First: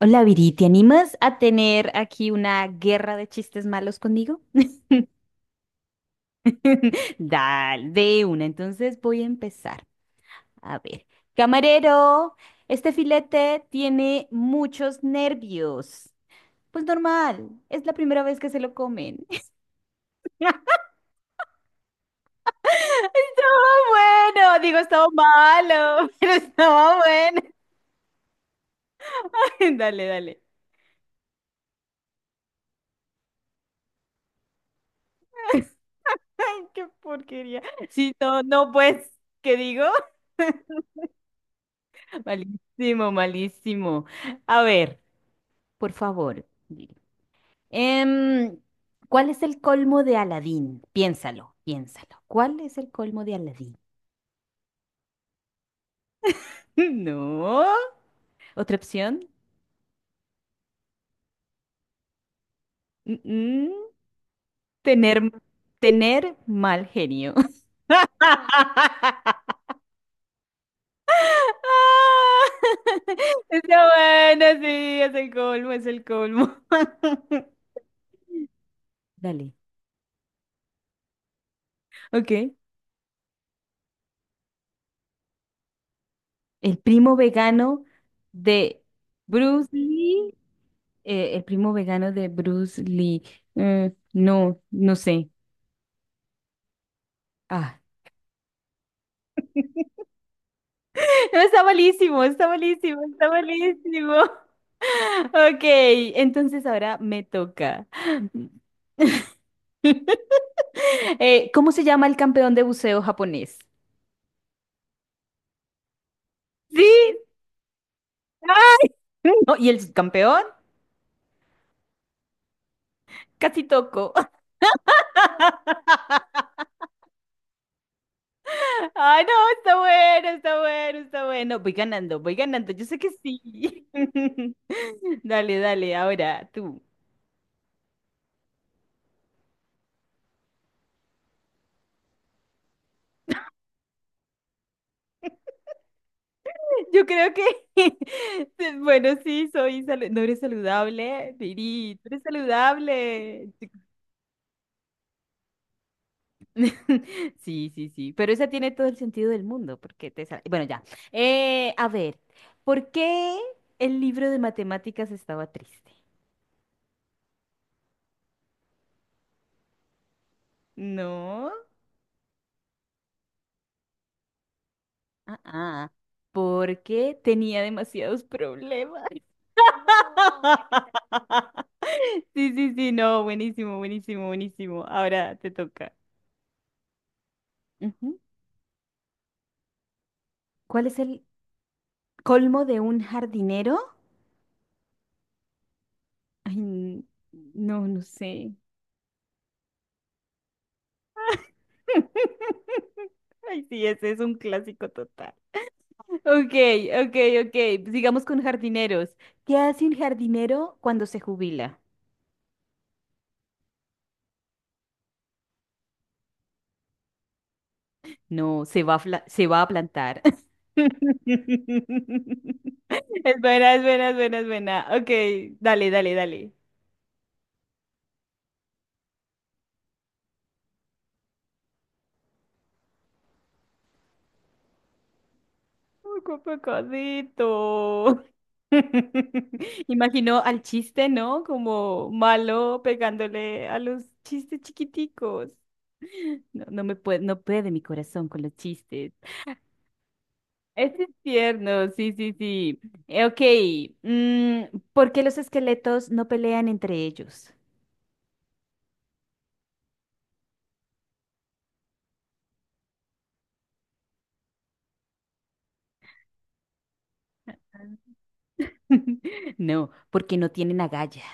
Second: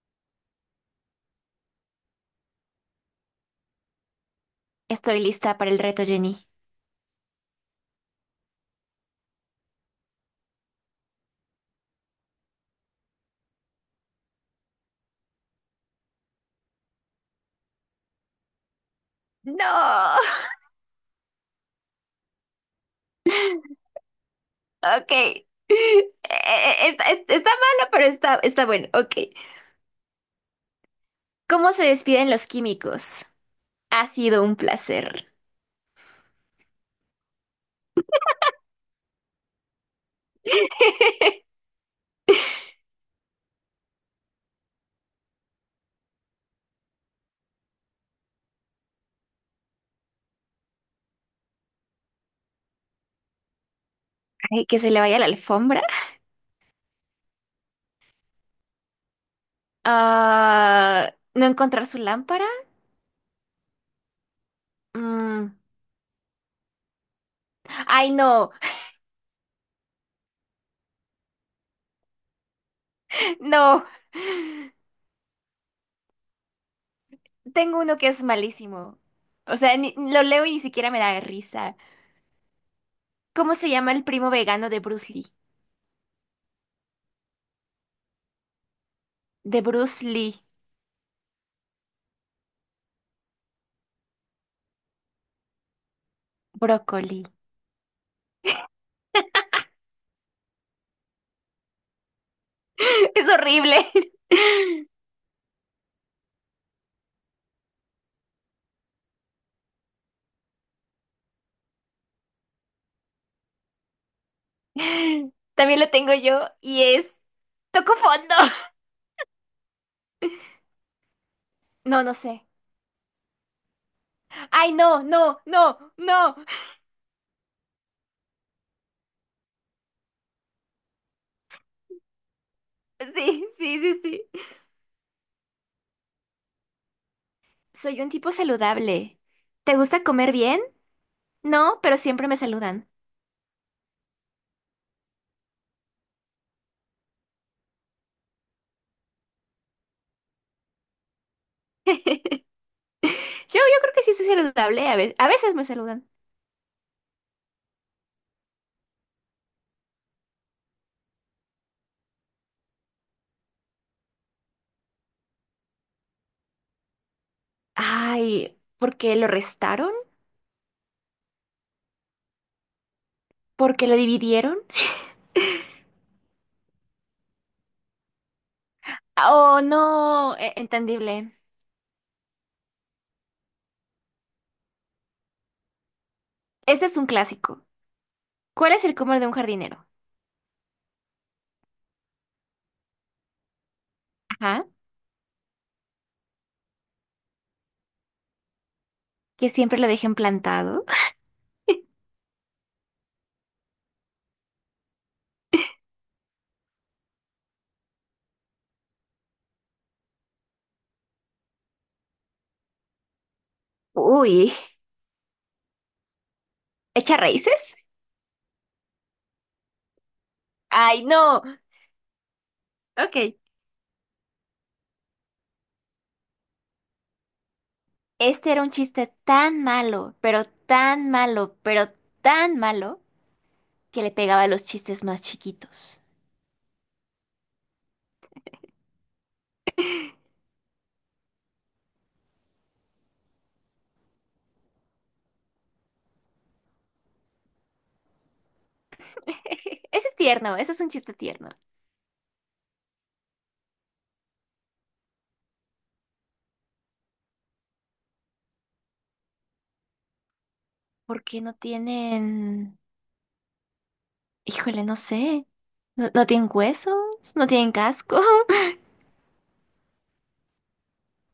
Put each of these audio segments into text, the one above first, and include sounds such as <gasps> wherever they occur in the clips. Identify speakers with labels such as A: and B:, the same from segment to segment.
A: Hola Viri, ¿te animas a tener aquí una guerra de chistes malos conmigo?
B: Estoy lista para el reto, Jenny.
A: <laughs> Dale, de una. Entonces voy a empezar. A ver, camarero, este filete tiene muchos nervios. Pues normal, es la primera vez que se lo comen.
B: No.
A: <laughs> Estaba
B: <laughs>
A: bueno, digo, estaba
B: Ok.
A: malo, <laughs> pero estaba
B: Está,
A: bueno.
B: está malo, pero está, está bueno. Ok.
A: <laughs> Dale, dale.
B: ¿Cómo se despiden los químicos? Ha sido un placer.
A: <laughs> Ay, qué porquería. Sí, no, no, pues, ¿qué digo? <laughs>
B: <laughs>
A: Malísimo, malísimo. A ver, por favor, dime. Em, ¿Cuál es el colmo de Aladín? Piénsalo, piénsalo. ¿Cuál es el colmo de Aladín?
B: Ay, que se le vaya la alfombra.
A: <laughs> No. ¿Otra opción?
B: Ah, ¿no encontrar su lámpara?
A: Mm, mm, Tener,
B: Mm.
A: tener mal genio.
B: Ay, no,
A: <laughs>
B: no.
A: Está bueno, sí, es el colmo, es el colmo. <laughs>
B: Tengo uno que es malísimo.
A: Dale.
B: O sea, lo leo y ni siquiera me da risa.
A: Ok.
B: ¿Cómo se llama el primo vegano de Bruce Lee?
A: El primo vegano de
B: De
A: Bruce
B: Bruce
A: Lee.
B: Lee.
A: El primo vegano de Bruce Lee. No, no sé.
B: Brócoli.
A: Ah. <laughs> No, está malísimo, está malísimo,
B: Es
A: está
B: horrible.
A: malísimo. <laughs>
B: <laughs>
A: Ok, entonces ahora me toca. <gasps> <laughs> ¿Cómo se llama el campeón de buceo japonés?
B: También lo tengo yo y
A: Sí.
B: es toco fondo. <laughs>
A: ¡Ay! No, ¿y el subcampeón?
B: No, no sé.
A: Casi toco.
B: Ay, no, no, no,
A: <laughs>
B: no.
A: Ay, no, está bueno, está bueno, está bueno. Voy ganando, voy ganando. Yo sé que
B: <laughs> Sí, sí,
A: sí.
B: sí, sí.
A: <laughs> Dale, dale, ahora tú.
B: Soy un tipo saludable. ¿Te gusta comer bien? No, pero siempre me saludan.
A: Yo creo que, <laughs> bueno, sí, soy salu- no eres saludable,
B: <laughs>
A: Viri, tú
B: Yo,
A: eres saludable.
B: yo creo
A: <laughs>
B: que sí soy saludable. A veces me saludan.
A: Sí, sí, sí, pero esa tiene todo el sentido del mundo, porque te... sa- Bueno, ya. A ver, ¿por qué el libro de matemáticas estaba triste?
B: Ay, ¿por qué lo restaron?
A: No,
B: ¿Por qué lo dividieron?
A: ah, ah, porque tenía demasiados problemas.
B: Oh, no, entendible.
A: <laughs> Sí, sí, sí, no, buenísimo, buenísimo, buenísimo. Ahora te toca.
B: Este es un clásico.
A: Ujú.
B: ¿Cuál es el comer de un jardinero?
A: ¿Cuál es el colmo de un jardinero?
B: Ajá.
A: Ay, no, no sé.
B: Que siempre lo dejen plantado.
A: <laughs> Ay, sí, ese es un clásico total. Ok, ok, ok. Sigamos con jardineros. ¿Qué hace un jardinero cuando se jubila?
B: Uy, ¿echa raíces?
A: No, se va a, se va a plantar.
B: Ay, no.
A: <laughs>
B: Ok.
A: Es buena, es buena, es buena, es buena. Ok, dale, dale, dale.
B: Este era un chiste tan malo, pero tan malo, pero tan malo, que le pegaba a los chistes más chiquitos.
A: ¡Qué pecadito! <laughs> Imaginó al chiste, ¿no? Como malo pegándole a los chistes chiquiticos. No puede mi corazón con los chistes.
B: <laughs> Ese es tierno, ese es un
A: Ese es
B: chiste tierno.
A: tierno, sí, sí, sí. Ok, mm, ¿por qué los esqueletos no pelean entre ellos?
B: ¿Por qué no tienen... Híjole, no sé. ¿No, no tienen huesos? ¿No tienen casco? <laughs>
A: <laughs> No, porque no tienen agallas.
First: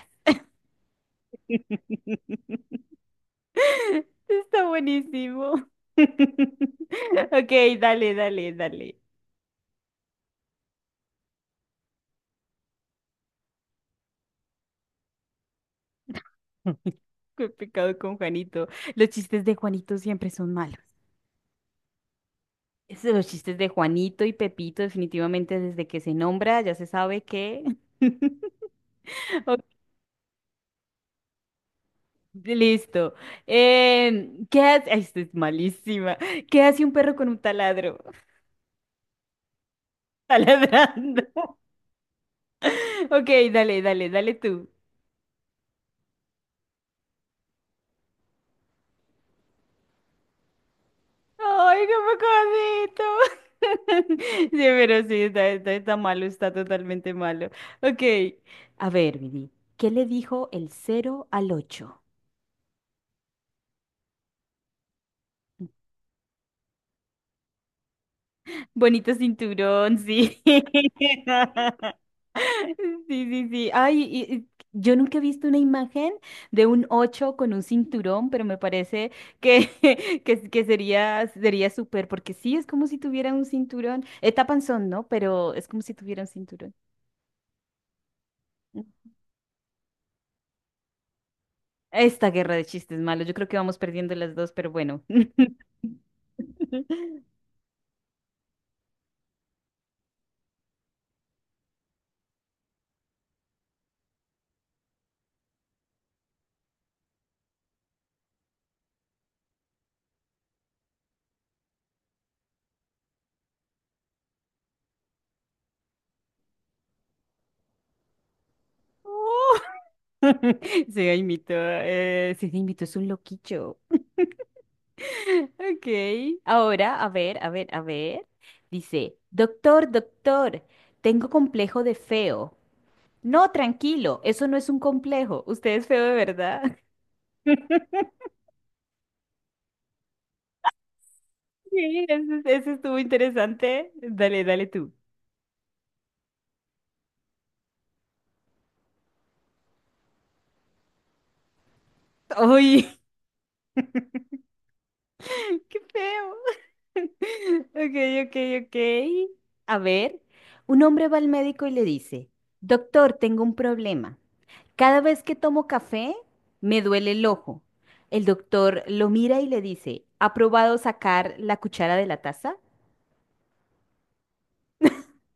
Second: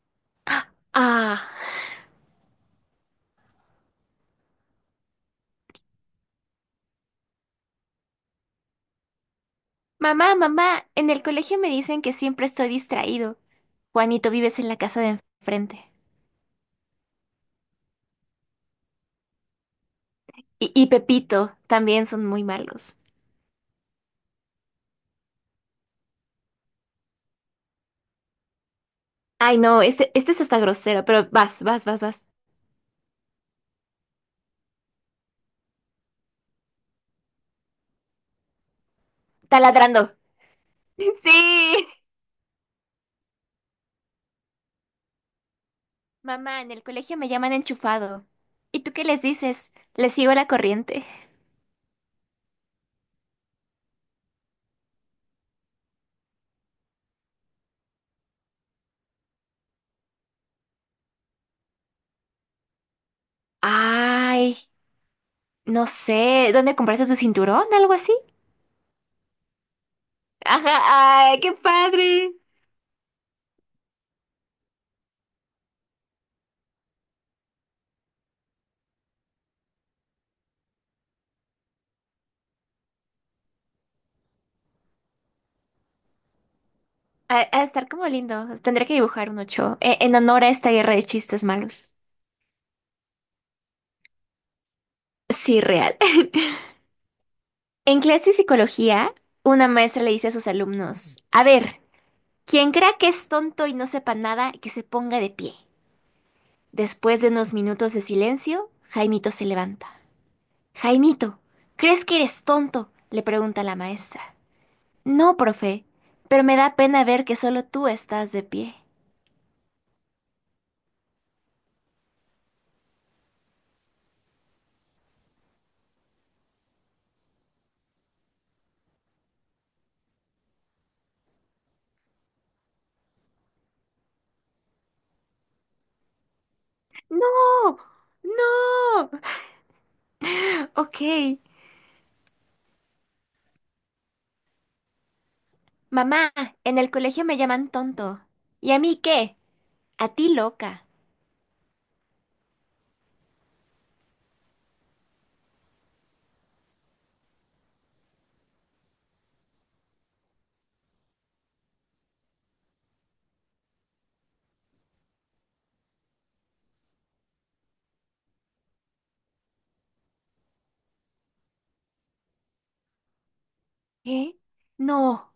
B: Ah.
A: <laughs> Está buenísimo. <laughs> Ok, dale, dale, dale.
B: Mamá, mamá, en el colegio me dicen que siempre estoy distraído. Juanito, vives en la casa de enfrente.
A: Qué pecado con Juanito. Los chistes de Juanito siempre son malos.
B: Y Pepito también son muy malos.
A: Es de los chistes de Juanito y Pepito, definitivamente desde que se nombra, ya se sabe que. <laughs>
B: Ay,
A: Ok,
B: no, este es hasta grosero, pero vas, vas, vas, vas.
A: listo. ¿Qué hace? Ay, esto es malísima. ¿Qué hace un perro con un taladro? <laughs>
B: Taladrando.
A: Taladrando.
B: <laughs>
A: <laughs>
B: Sí.
A: Ok, dale, dale, dale tú.
B: Mamá, en el colegio me llaman enchufado. ¿Y tú qué les dices? Les sigo la corriente.
A: ¡Ay, qué pecadito! <laughs> Sí, pero sí, está malo, está totalmente malo. Ok. A ver, Vidi, ¿qué le dijo el cero al ocho?
B: Ay, no sé, ¿dónde compraste tu cinturón? ¿Algo así?
A: Bonito cinturón, sí.
B: Ajá, ay, qué
A: <laughs>
B: padre.
A: Sí, sí, sí. Ay, y yo nunca he visto una imagen de un ocho con un cinturón, pero me parece que, <laughs> que sería, sería súper, porque sí, es como si tuviera un cinturón. Tapanzón, ¿no? Pero es como si tuviera un cinturón.
B: A estar como lindo. Tendré que dibujar un 8 en honor a esta guerra de chistes malos.
A: Esta guerra de chistes malos, yo creo que vamos perdiendo las dos, pero bueno.
B: Sí,
A: <laughs>
B: real. <laughs> En clase de psicología, una maestra le dice a sus alumnos, a ver. Quien crea que es tonto y no sepa nada, que se ponga de pie. Después de unos minutos de silencio, Jaimito se levanta. Jaimito, ¿crees que eres tonto? Le pregunta la maestra. No, profe, pero me da pena ver que solo tú estás de pie.
A: Se imito, es un loquillo. Ok, ahora, a ver, a ver, a ver. Dice, doctor, doctor, tengo complejo de feo. No, tranquilo, eso no es un complejo. Usted es feo de verdad. <laughs>
B: No, no. Ok.
A: Sí, ese estuvo interesante. Dale, dale tú.
B: Mamá, en el colegio me llaman tonto. ¿Y a mí qué? A ti loca.
A: ¡Ay! <laughs> ¡Qué feo! <laughs> Ok, ok, ok. A ver, un hombre va al médico y le dice, doctor, tengo un problema. Cada vez que tomo café, me duele el ojo. El doctor lo mira y le dice, ¿ha probado sacar la cuchara de la taza?
B: ¿Qué? No.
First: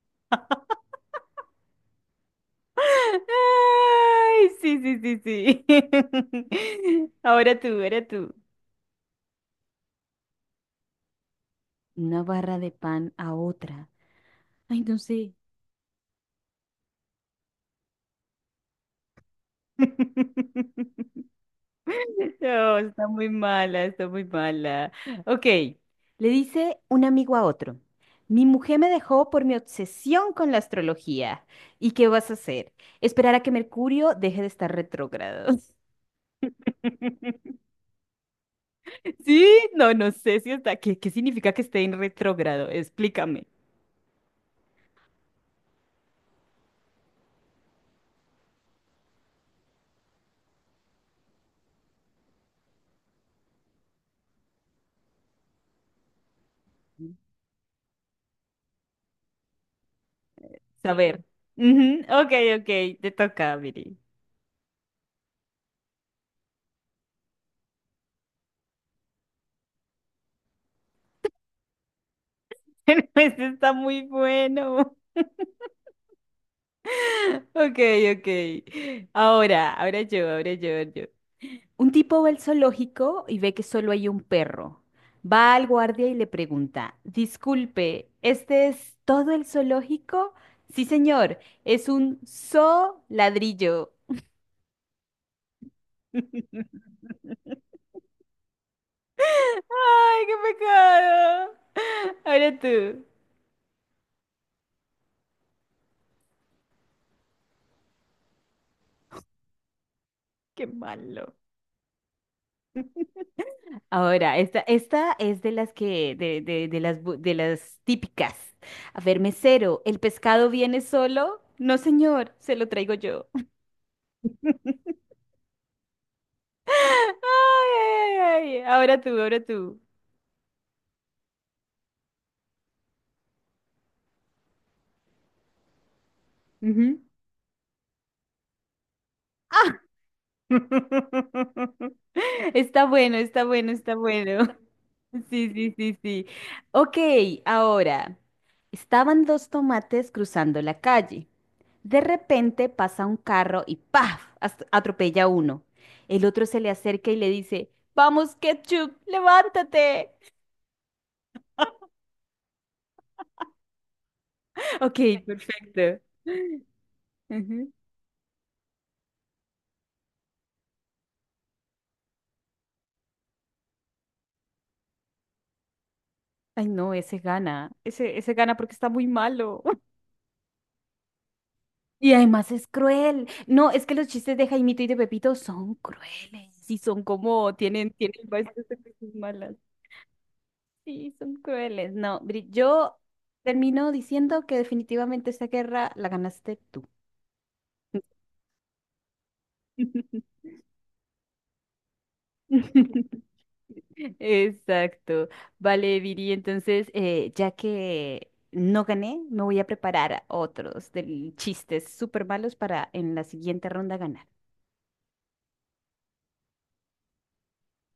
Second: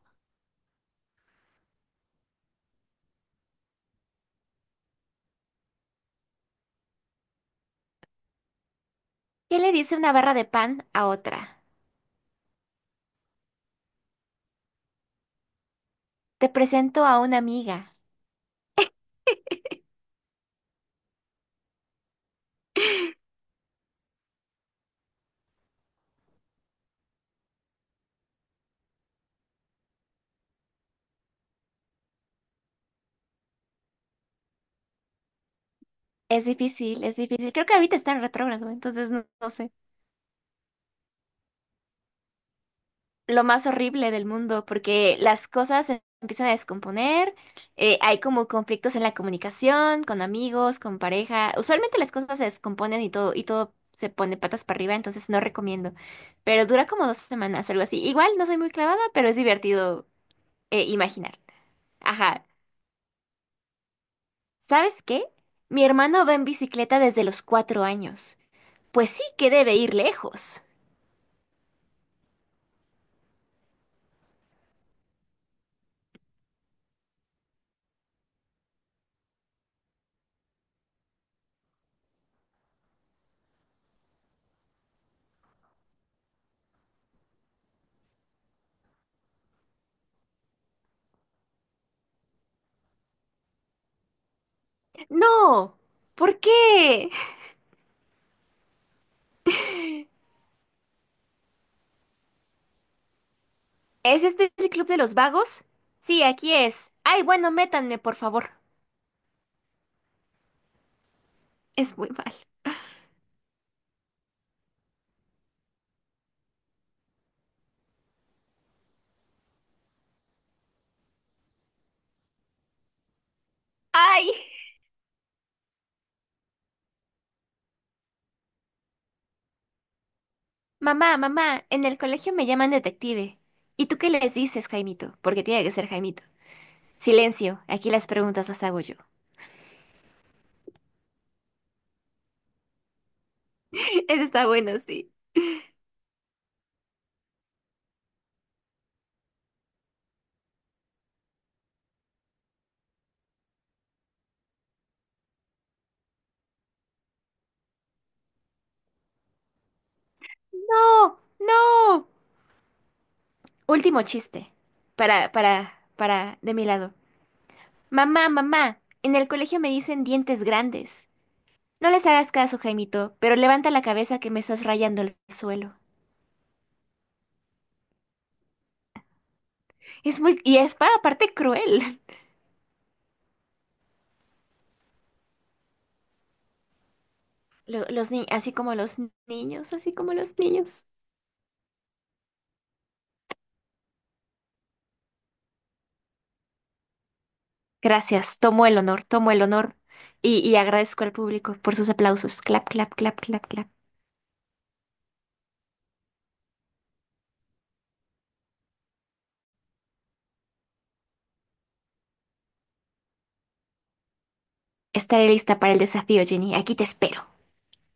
A: <laughs> Ay, sí, sí, sí, sí. <laughs> Ahora tú, ahora tú.
B: ¿Qué le dice una barra de pan a otra?
A: Una barra de pan a otra. Ay, no sé.
B: Te presento a una amiga. <laughs>
A: <laughs> <laughs> No, está muy mala, está muy mala. Ok, le dice un amigo a otro, mi mujer me dejó por mi obsesión con la astrología. ¿Y qué vas a hacer? Esperar a que Mercurio deje de estar retrógrado.
B: Es difícil, es difícil.
A: <laughs>
B: Creo que ahorita está en retrógrado, entonces no,
A: Sí,
B: no sé.
A: no, no sé si está. Qué significa que esté en retrógrado?
B: Lo
A: Explícame.
B: más horrible del mundo, porque las cosas se empiezan a descomponer, hay como conflictos en la comunicación, con amigos, con pareja. Usualmente las cosas se descomponen y todo se pone patas para arriba, entonces no recomiendo. Pero dura como 2 semanas, algo así. Igual no soy muy clavada, pero es divertido
A: Saber.
B: imaginar.
A: Ujú, Ok,
B: Ajá.
A: ok, te toca, Viri.
B: ¿Sabes qué? Mi hermano va en bicicleta desde los 4 años. Pues sí que debe ir lejos.
A: <laughs> Este está muy bueno. <laughs> Ok, ok. Ahora, ahora yo, yo. Un tipo va al zoológico y ve que solo hay un perro. Va al guardia y le pregunta, disculpe, ¿este es todo el zoológico? Sí, señor, es un zoo ladrillo.
B: No, ¿por
A: <laughs>
B: qué?
A: ¡Ay, qué pecado! Ahora tú.
B: ¿Es este el club de los vagos? Sí, aquí es. Ay, bueno, métanme, por favor.
A: ¡Qué malo!
B: Es muy mal.
A: Ahora, esta es de las que, de las, de las típicas. A ver, mesero, ¿el pescado viene solo? No, señor, se lo traigo yo.
B: ¡Ay!
A: Ay, ay, ay. Ahora tú, ahora tú.
B: Mamá, mamá, en el colegio me llaman detective. ¿Y tú qué les dices, Jaimito? Porque tiene que ser Jaimito.
A: Ujú.
B: Silencio, aquí las preguntas las hago yo.
A: <laughs> Ah, está bueno, está bueno, está
B: <laughs> Eso está
A: bueno.
B: bueno, sí.
A: Sí, sí, sí, sí. Ok, ahora. Estaban dos tomates cruzando la calle. De repente pasa un carro y ¡paf! Atropella a uno. El otro se le acerca y le dice, ¡Vamos, Ketchup, levántate!
B: No, no. Último chiste.
A: <laughs> Ok, perfecto.
B: Para, de mi lado.
A: Ujú.
B: Mamá, mamá, en el colegio me dicen dientes grandes. No les hagas caso, Jaimito, pero levanta la cabeza que me estás rayando el suelo.
A: Ay, no, ese gana. Ese gana porque está muy malo.
B: Es muy... Y es para aparte cruel.
A: Y además es cruel. No, es que los chistes de Jaimito y de Pepito son crueles. Y son como,
B: <laughs>
A: tienen,
B: Los ni...
A: tienen varias
B: Así como
A: cosas
B: los
A: malas.
B: niños, así como los niños.
A: Sí, son crueles. No, Bri- Yo termino diciendo que definitivamente esta guerra la ganaste tú.
B: Gracias, tomo el honor, tomo el honor.
A: <laughs>
B: Y agradezco al público por sus aplausos. Clap, clap, clap,
A: <laughs>
B: clap, clap.
A: Exacto. Vale, Viri, entonces, ya que no gané, me voy a preparar otros del chistes súper malos para en la siguiente ronda ganar.
B: Estaré lista para el desafío, Jenny. Aquí te espero.